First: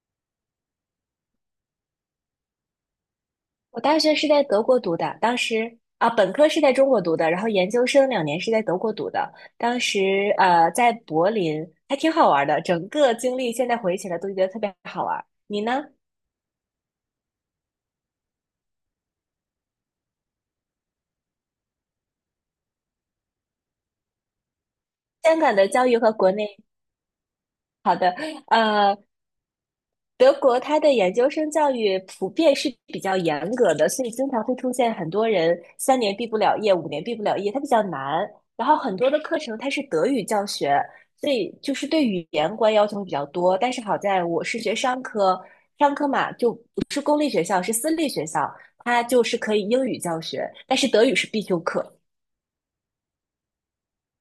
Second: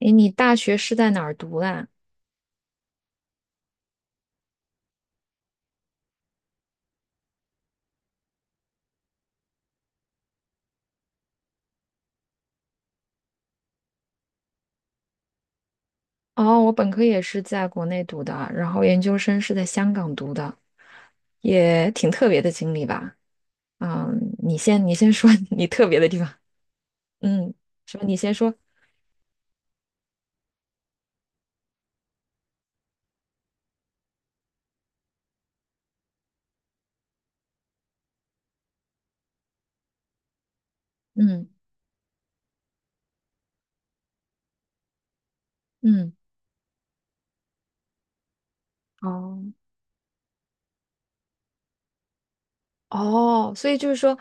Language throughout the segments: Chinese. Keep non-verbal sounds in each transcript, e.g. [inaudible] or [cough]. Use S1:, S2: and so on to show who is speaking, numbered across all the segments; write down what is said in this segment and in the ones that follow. S1: 诶，你大学是在哪儿读的啊？
S2: 我大学是在德国读的，当时啊，本科是在中国读的，然后研究生2年是在德国读的。当时在柏林还挺好玩的，整个经历现在回忆起来都觉得特别好玩。你呢？
S1: 哦，我本科也是在国内读的，然后研究生是在香港读的，也挺特别的经历吧。嗯，你先说
S2: 香
S1: [laughs]
S2: 港
S1: 你
S2: 的
S1: 特
S2: 教育
S1: 别的
S2: 和
S1: 地方。
S2: 国内
S1: 嗯，
S2: 好
S1: 什么？
S2: 的，
S1: 你先说。
S2: 呃，德国它的研究生教育普遍是比较严格的，所以经常会出现很多人3年毕不了业，5年毕不了业，它比较难。然后很多的课程它是德语教学，所
S1: 嗯
S2: 以就是对语言关要求比较多。但是好在我是学商科，商科
S1: 嗯，
S2: 嘛就不是公立学校，是私立学校，它就是
S1: 哦
S2: 可以英语教学，但是德语是必修课。
S1: 哦，所以就是说，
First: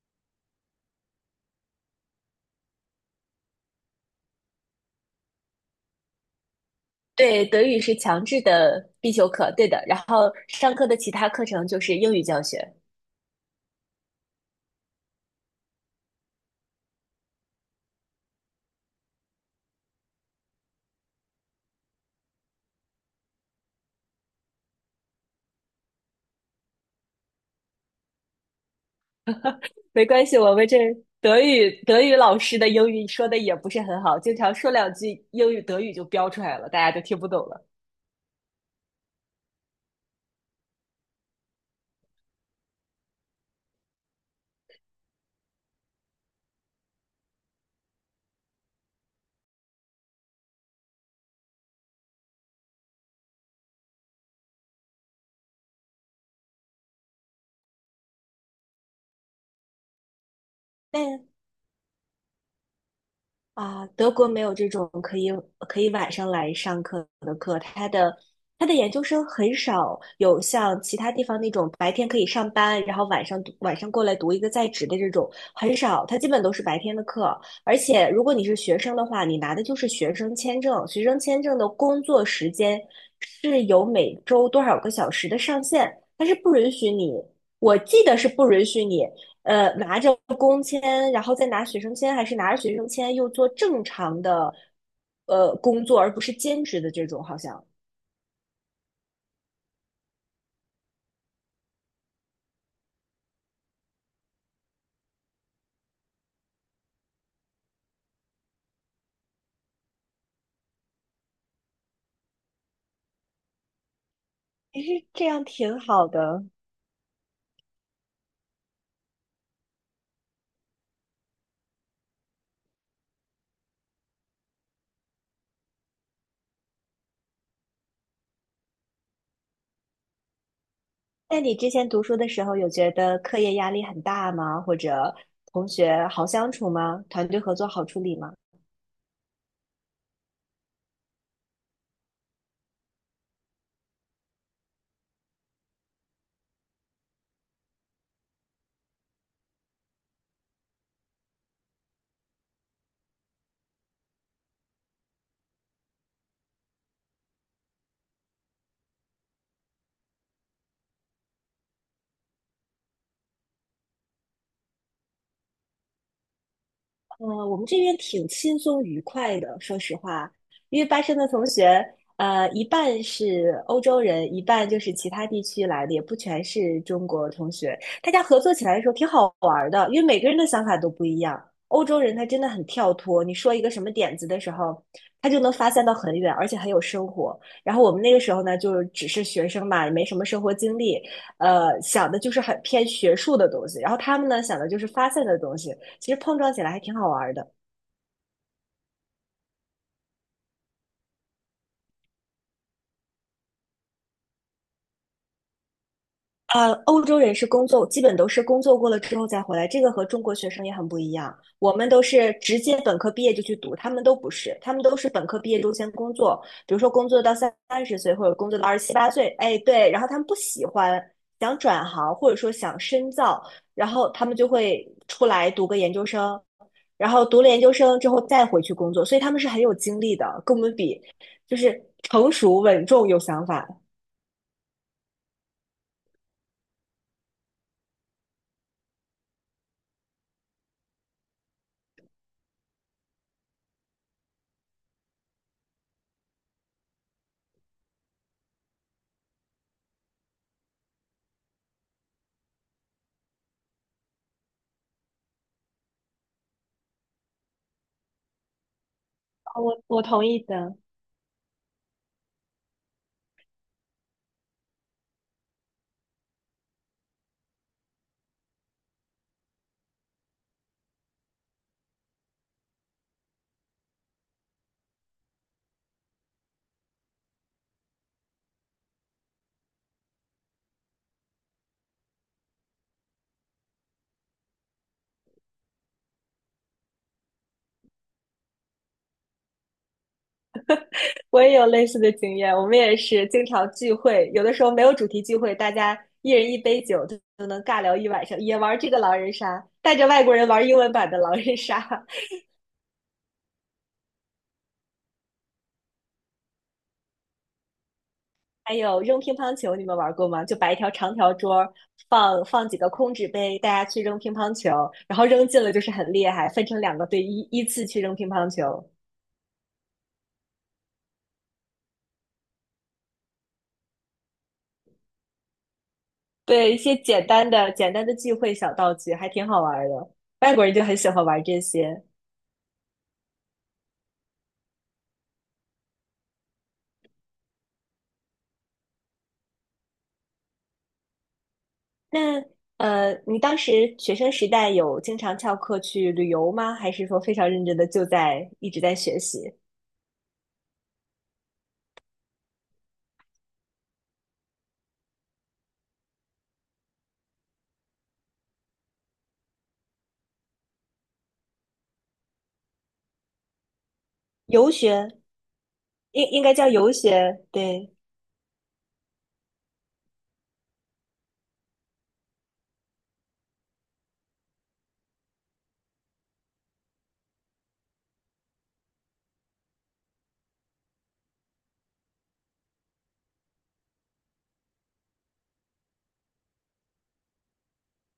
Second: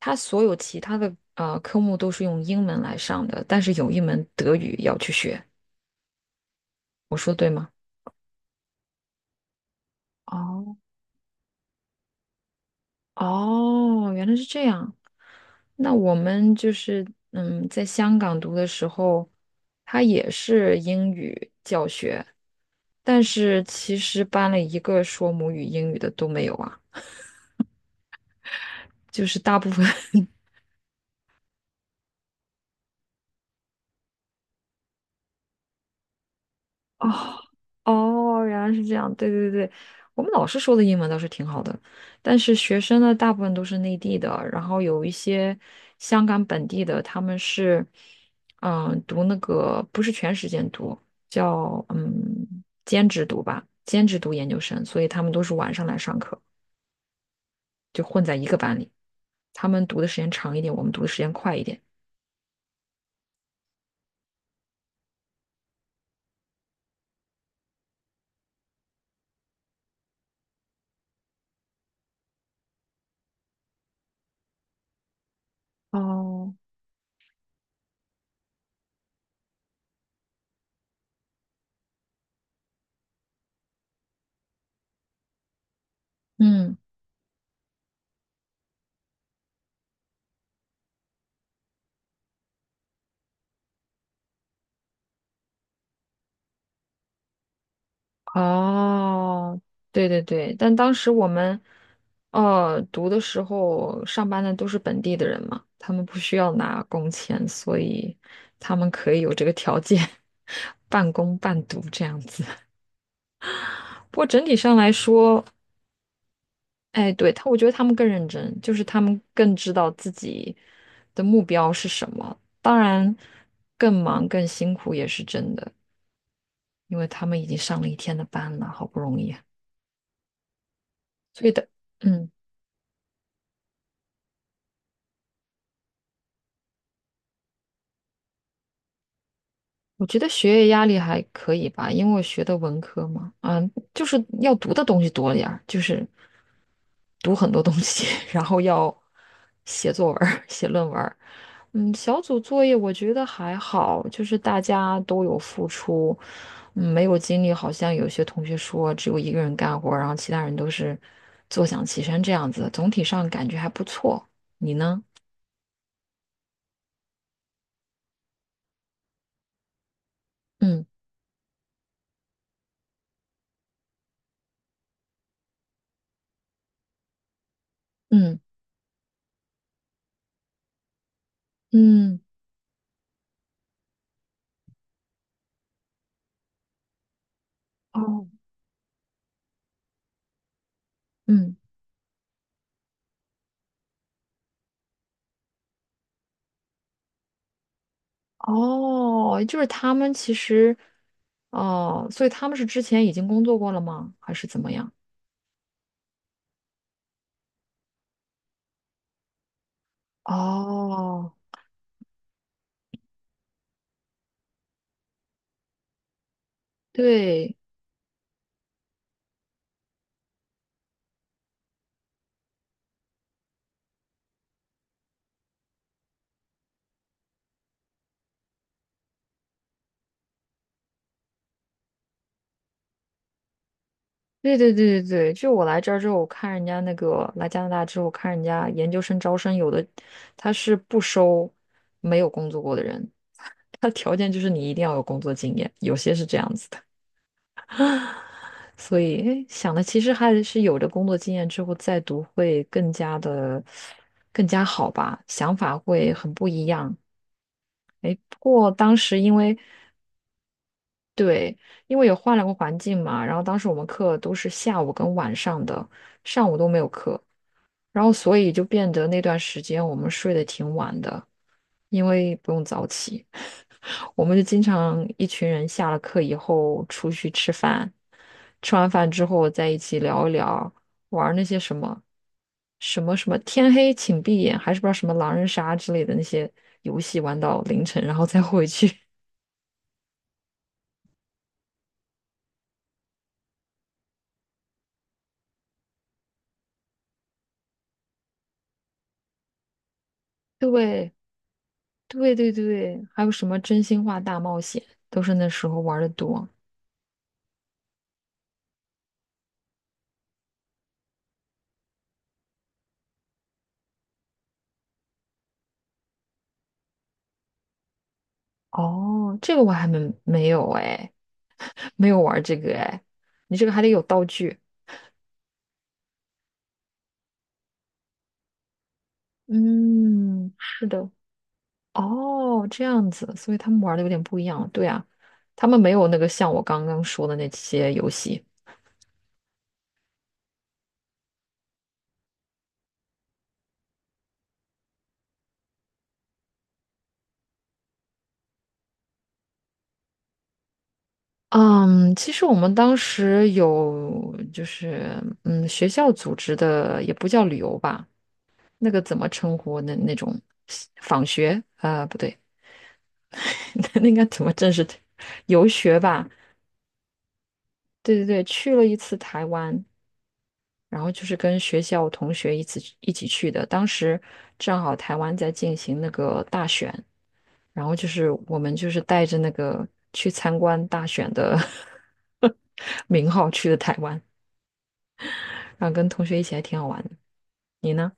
S1: 他所有其他的科目都是用英文来上的，但是有一门德语要去学。我说
S2: 对，
S1: 对
S2: 德
S1: 吗？
S2: 语是强制的必修课，对的。然后上
S1: 哦
S2: 课的其他课程就是英语教学。
S1: 哦，原来是这样。那我们就是在香港读的时候，它也是英语教学，但是其实班里一个说母语英语的都没有啊，就是大部分
S2: 没关系，我们这德语老师的英语说的也不是很好，经常说2句英语德语就飙出来了，大家
S1: [laughs]
S2: 就
S1: 哦，
S2: 听不懂了。
S1: 哦，原来是这样，对对对，我们老师说的英文倒是挺好的，但是学生呢，大部分都是内地的，然后有一些香港本地的，他们是，读那个不是全时间读，叫兼职读吧，兼职读研究生，所以他们都是晚上来上课，就混在一个班里，他们读的时间长一点，我们读的时间快一点。
S2: 啊，德国没有这种可以晚上来上课的课，他的研究生很少有像其他地方那种白天可以上班，然后晚上过来读一个在职的这种很少，他基本都
S1: 哦，
S2: 是白天的课。而且如果你是学生的话，你拿的就是学生签证，学生签证的工作时间是有每周多少个小时的上限，它是不允
S1: 嗯。
S2: 许你，我记得是不允许你拿着工签，然后再拿学生签，还是拿着学生签又做正常的工作，而不是兼职的这种，好像。
S1: 哦，对对对，但当时我们，读的时候上班的都是本地的人嘛，他们不需要拿工钱，所以他们可以有这个条件，[laughs] 半工半读这样子。不过整体上
S2: 其
S1: 来
S2: 实这
S1: 说，
S2: 样挺好的。
S1: 哎，对，他，我觉得他们更认真，就是他们更知道自己的目标是什么。当然，更忙更辛苦也是真的，因为他们已经上了一天的班了，好不容易啊，
S2: 那
S1: 所以
S2: 你
S1: 的，
S2: 之前读书的
S1: 嗯。
S2: 时候，有觉得课业压力很大吗？或者同学好相处吗？团队合作好处理吗？
S1: 我觉得学业压力还可以吧，因为我学的文科嘛，就是要读的东西多点儿，就是读很多东西，[laughs] 然后要写作文儿写论文儿小组作业我觉得还好，就是大家都有付出，没有精力。好像有些同学说只有一个人干活儿然后其他人都是坐享其成这样子，总体上感觉还不错。你呢？
S2: 我们这边挺轻松愉快的，说实话，因
S1: 嗯
S2: 为巴生的同学，一半是欧洲人，一半就是其他地区来的，也不全是中国同学。大家
S1: 嗯
S2: 合作起来的时候挺好玩儿的，因为每个人的想法都不一样。欧洲人
S1: 嗯，
S2: 他真的很跳脱，你说一个什么点子的时候，他就能发散到很远，而且很有生活。然后我们那个
S1: 哦，
S2: 时候呢，就只是学生嘛，也没什么生活经历，
S1: 嗯。
S2: 想的就是很偏学术的东西。然后他们呢，想的就是发现的东西，其实碰撞起来还挺好玩的。
S1: 哦，就是他们其实，哦，所以他们是之前已经工作过了吗？还是怎么样？
S2: 欧洲人是工作，基本都是工作过了之后再回来，这个和中国学生也很不一
S1: 哦，
S2: 样。我们都是直接本科毕业就去读，他们都不是，他们都是本科毕业之后先工作，比如说工作到三
S1: 对，
S2: 三十岁或者工作到二十七八岁，哎，对，然后他们不喜欢，想转行或者说想深造，然后他们就会出来读个研究生，然后读了研究生之后再回去工作，所以他们是很有精力的，跟我们比，就是成熟、稳重、有想法。
S1: 对对对对对，就我来这儿之后，我看人家那个来加拿大之后，看人家研究生招生，有的他是不收没有工作过的人，[laughs] 他条件就是你一定要有工作经验，有些是这样子的。[laughs] 啊，所以诶想的其实还是有了工作经验之后再读会更加好吧，想法会很不一样。哎，不过当时因为
S2: 哦我同意的。
S1: 对，因为也换了个环境嘛，然后当时我们课都是下午跟晚上的，上午都没有课，然后所以就变得那段时间我们睡得挺晚的，因为不用早起。我们就经常一群人下了课以后出去吃饭，吃完饭之后在一起聊一聊，玩儿那些什么天黑请闭眼，还是不知道什么狼人杀之类的那些游戏，玩到凌晨，然后再回去。[laughs]
S2: 我也有类似的经验，我们也是经常聚会，有的时候没有主题聚会，大家一人一杯酒就能尬聊一晚上，也玩这个狼人杀，带着外国人玩英文版
S1: 对
S2: 的狼人杀，
S1: 对对对，还有什么真心话大冒险，都是那时候玩的多。
S2: [laughs] 还有扔乒乓球，你们玩过吗？就摆一条长条桌，放几个空纸杯，大家去扔乒乓球，然后扔进了就是很厉害，分成2个队依次去扔乒乓球。
S1: 哦，这个我还没没有哎，[laughs] 没有玩这个哎，你这个还得有道具。
S2: 对，一些简单的聚会小道具还挺好玩的，
S1: 嗯，
S2: 外国人就
S1: 是
S2: 很喜
S1: 的，
S2: 欢玩这些。
S1: 哦，这样子，所以他们玩的有点不一样。对啊，他们没有那个像我刚刚说的那些游戏。
S2: 那你当时学生时代有经常翘课去旅游吗？还是说非常认真的就在一直在学习？
S1: 嗯，其实我们当时有就是学校组织的，也不叫旅游吧，那个怎么称呼那种访学？啊、不对，[laughs] 那应该怎么
S2: 游
S1: 正式的
S2: 学
S1: 游学
S2: 应
S1: 吧？
S2: 应该叫游学，对，
S1: 对对对，去了一次台湾，然后就是跟学校同学一起去的。当时正好台湾在进行那个大选。然后就是我们就是带着那个去参观大选的 [laughs] 名号去的台湾，然后跟同学一起还挺好玩的。你呢？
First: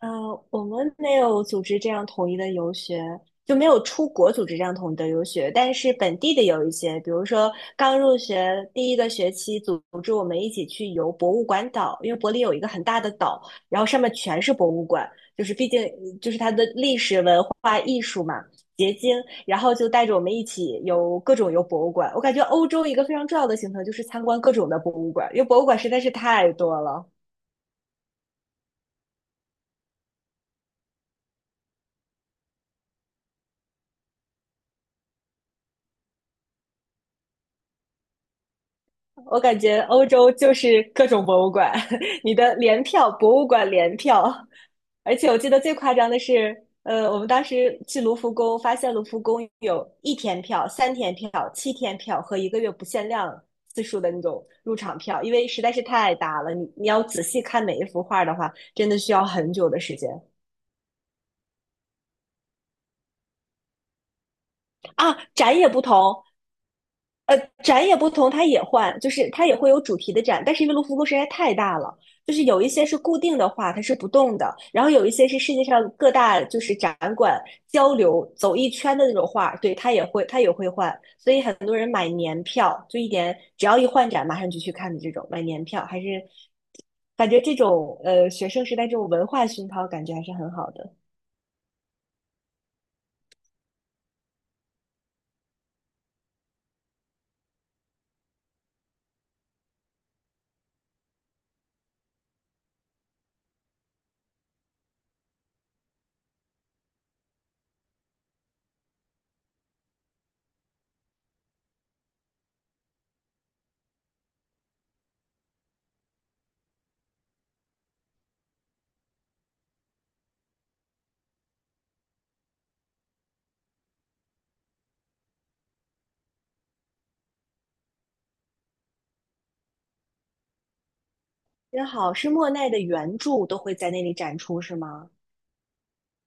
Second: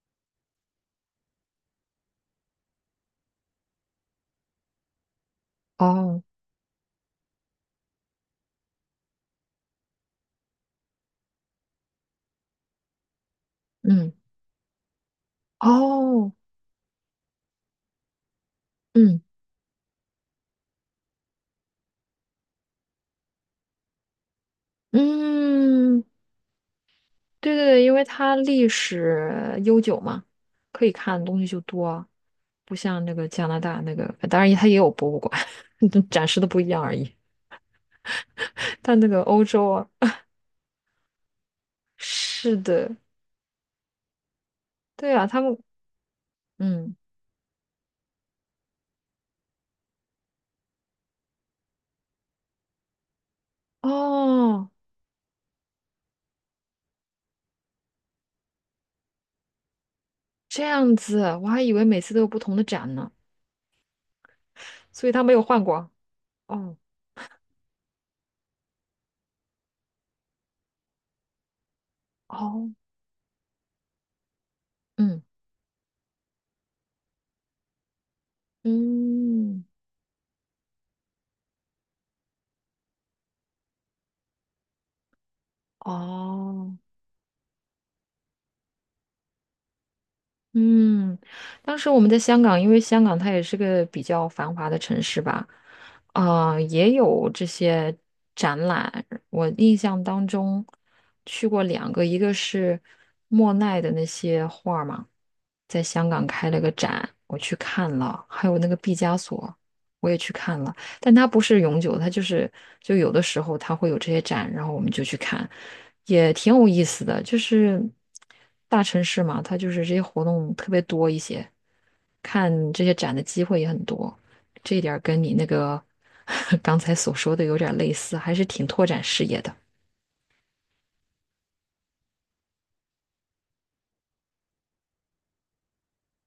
S2: 呃，我们没有组织这样统一的游学，就没有出国组织这样统一的游学，但是本
S1: 哦，
S2: 地的有一些，比如说刚入学第一个学期，组织我们一起去游博物馆岛，因为柏林有一个很大的岛，然后上
S1: 嗯，
S2: 面全是博物馆，毕竟就
S1: 哦，
S2: 是它的历史文化艺术嘛。结晶，
S1: 嗯
S2: 然后就带着我们一起游各种游博物馆。我感觉欧洲一个非常重要的行程就是参观各种的博物馆，因为博物馆实在
S1: 嗯，
S2: 是太多了。
S1: 对对对，因为它历史悠久嘛，可以看的东西就多啊，不像那个加拿大那个，当然它也有博物馆，[laughs] 展示的不一样而已。但那个
S2: 我
S1: 欧
S2: 感
S1: 洲
S2: 觉
S1: 啊，
S2: 欧洲就是各种博物馆，
S1: [laughs]
S2: [laughs] 你的
S1: 是
S2: 联
S1: 的，
S2: 票，博物馆联票。
S1: 对
S2: 而
S1: 啊，
S2: 且我
S1: 他
S2: 记
S1: 们，
S2: 得最夸张的是，
S1: 嗯，
S2: 我们当时去卢浮宫，发现卢浮宫有1天票、3天票、7天票和1个月不限量次数的那种
S1: 哦。
S2: 入场票，因为实在是太大了，你要仔细看每一幅画的话，真的需要很久的时间
S1: 这样子，我还以为每次都有不同的展呢，所以
S2: 啊。
S1: 他没有换过啊。哦
S2: 呃，展也不同，它也换，就是它也会有主题的展，但是因为卢浮宫实在太大了，就是有一
S1: 哦，
S2: 些是固定的画，它是不动的，然后有一
S1: 嗯
S2: 些是世界上各大就是展馆交流走一圈的那种画，
S1: 嗯
S2: 对，它也会换，所以很多人买年票，就一点只要一换展马上就去看的这种，买年票还是
S1: 哦
S2: 感觉这种学生时代这种文化熏陶感觉还是很好的。
S1: 嗯，当时我们在香港，因为香港它也是个比较繁华的城市吧，啊、也有这些展览。我印象当中去过两个，一个是莫奈的那些画儿嘛，在香港开了个展，我去看了，还有那个毕加索，我也去看了，但它不是永久它就有的时候它会有这些展，然后我们就去看，也挺有意思的。就是大城市嘛，它就是这些活动特别多一些，看这些展的机会也很多，这一点儿跟你那个 [laughs] 刚才所说的有点儿类似，还是挺拓展视野的，
S2: 真好，是莫奈的原著都会在那里展出，是吗？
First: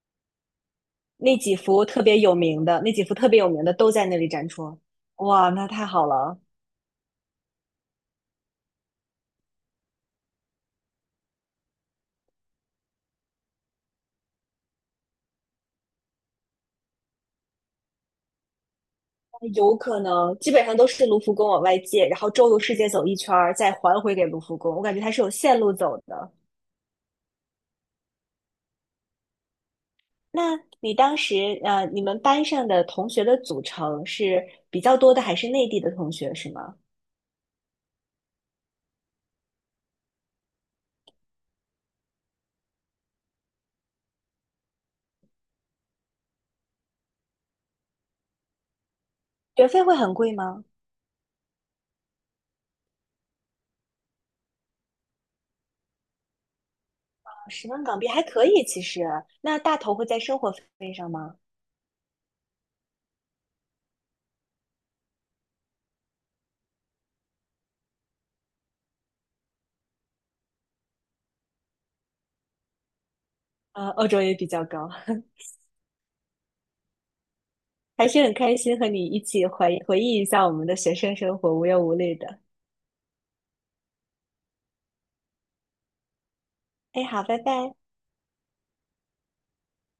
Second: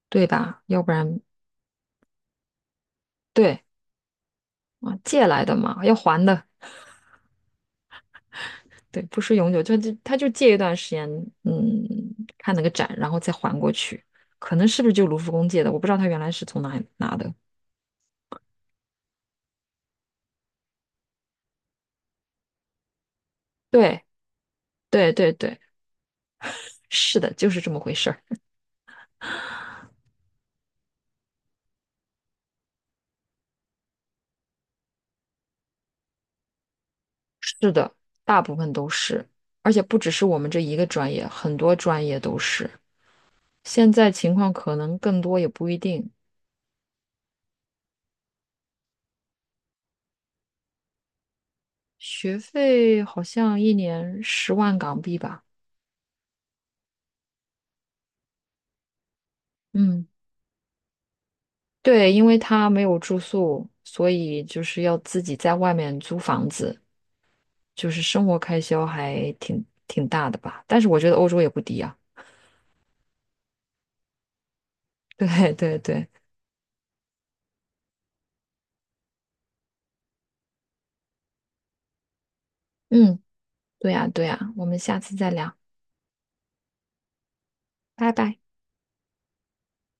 S1: 对吧？要不然
S2: 那几幅特别有
S1: 对
S2: 名的都在那里展出。
S1: 啊，借来
S2: 哇，
S1: 的
S2: 那
S1: 嘛，
S2: 太
S1: 要
S2: 好
S1: 还
S2: 了！
S1: 的。对，不是永久，就他就借一段时间，嗯，看那个展，然后再还过去。可能是不是就卢浮宫借的？我不知道他原来是从哪里拿的。
S2: 有可能基本上都是卢浮宫往外借，然后周游世界走一圈儿，再还
S1: 对，
S2: 回给卢浮宫。我感觉它
S1: 对，
S2: 是有
S1: 对，
S2: 线
S1: 对，
S2: 路走的。
S1: 是的，就是这么回事儿。
S2: 那你当时你们班上的同学的组成是比较多的，还是内地的同学是吗？
S1: 是的，大部分都是，而且不只是我们这一个专业，很多专业都是。现在情况可能更多，也不一定。
S2: 学费会很贵吗？
S1: 学费好像一年10万港币吧。
S2: 啊10万港币还可以，其实。那大头会
S1: 嗯，
S2: 在生活费上吗？
S1: 对，因为他没有住宿，所以就是要自己在外面租房子。就是生活开销还挺大的吧。但是我觉得欧洲也不低啊。
S2: 欧洲也比较高。
S1: [laughs] 对对对，
S2: 还是很开心和你一起回忆一下我们的学生生活，无忧无虑的。
S1: 嗯，对呀对呀，我们下次再聊，
S2: 哎，好，拜拜。
S1: 拜拜。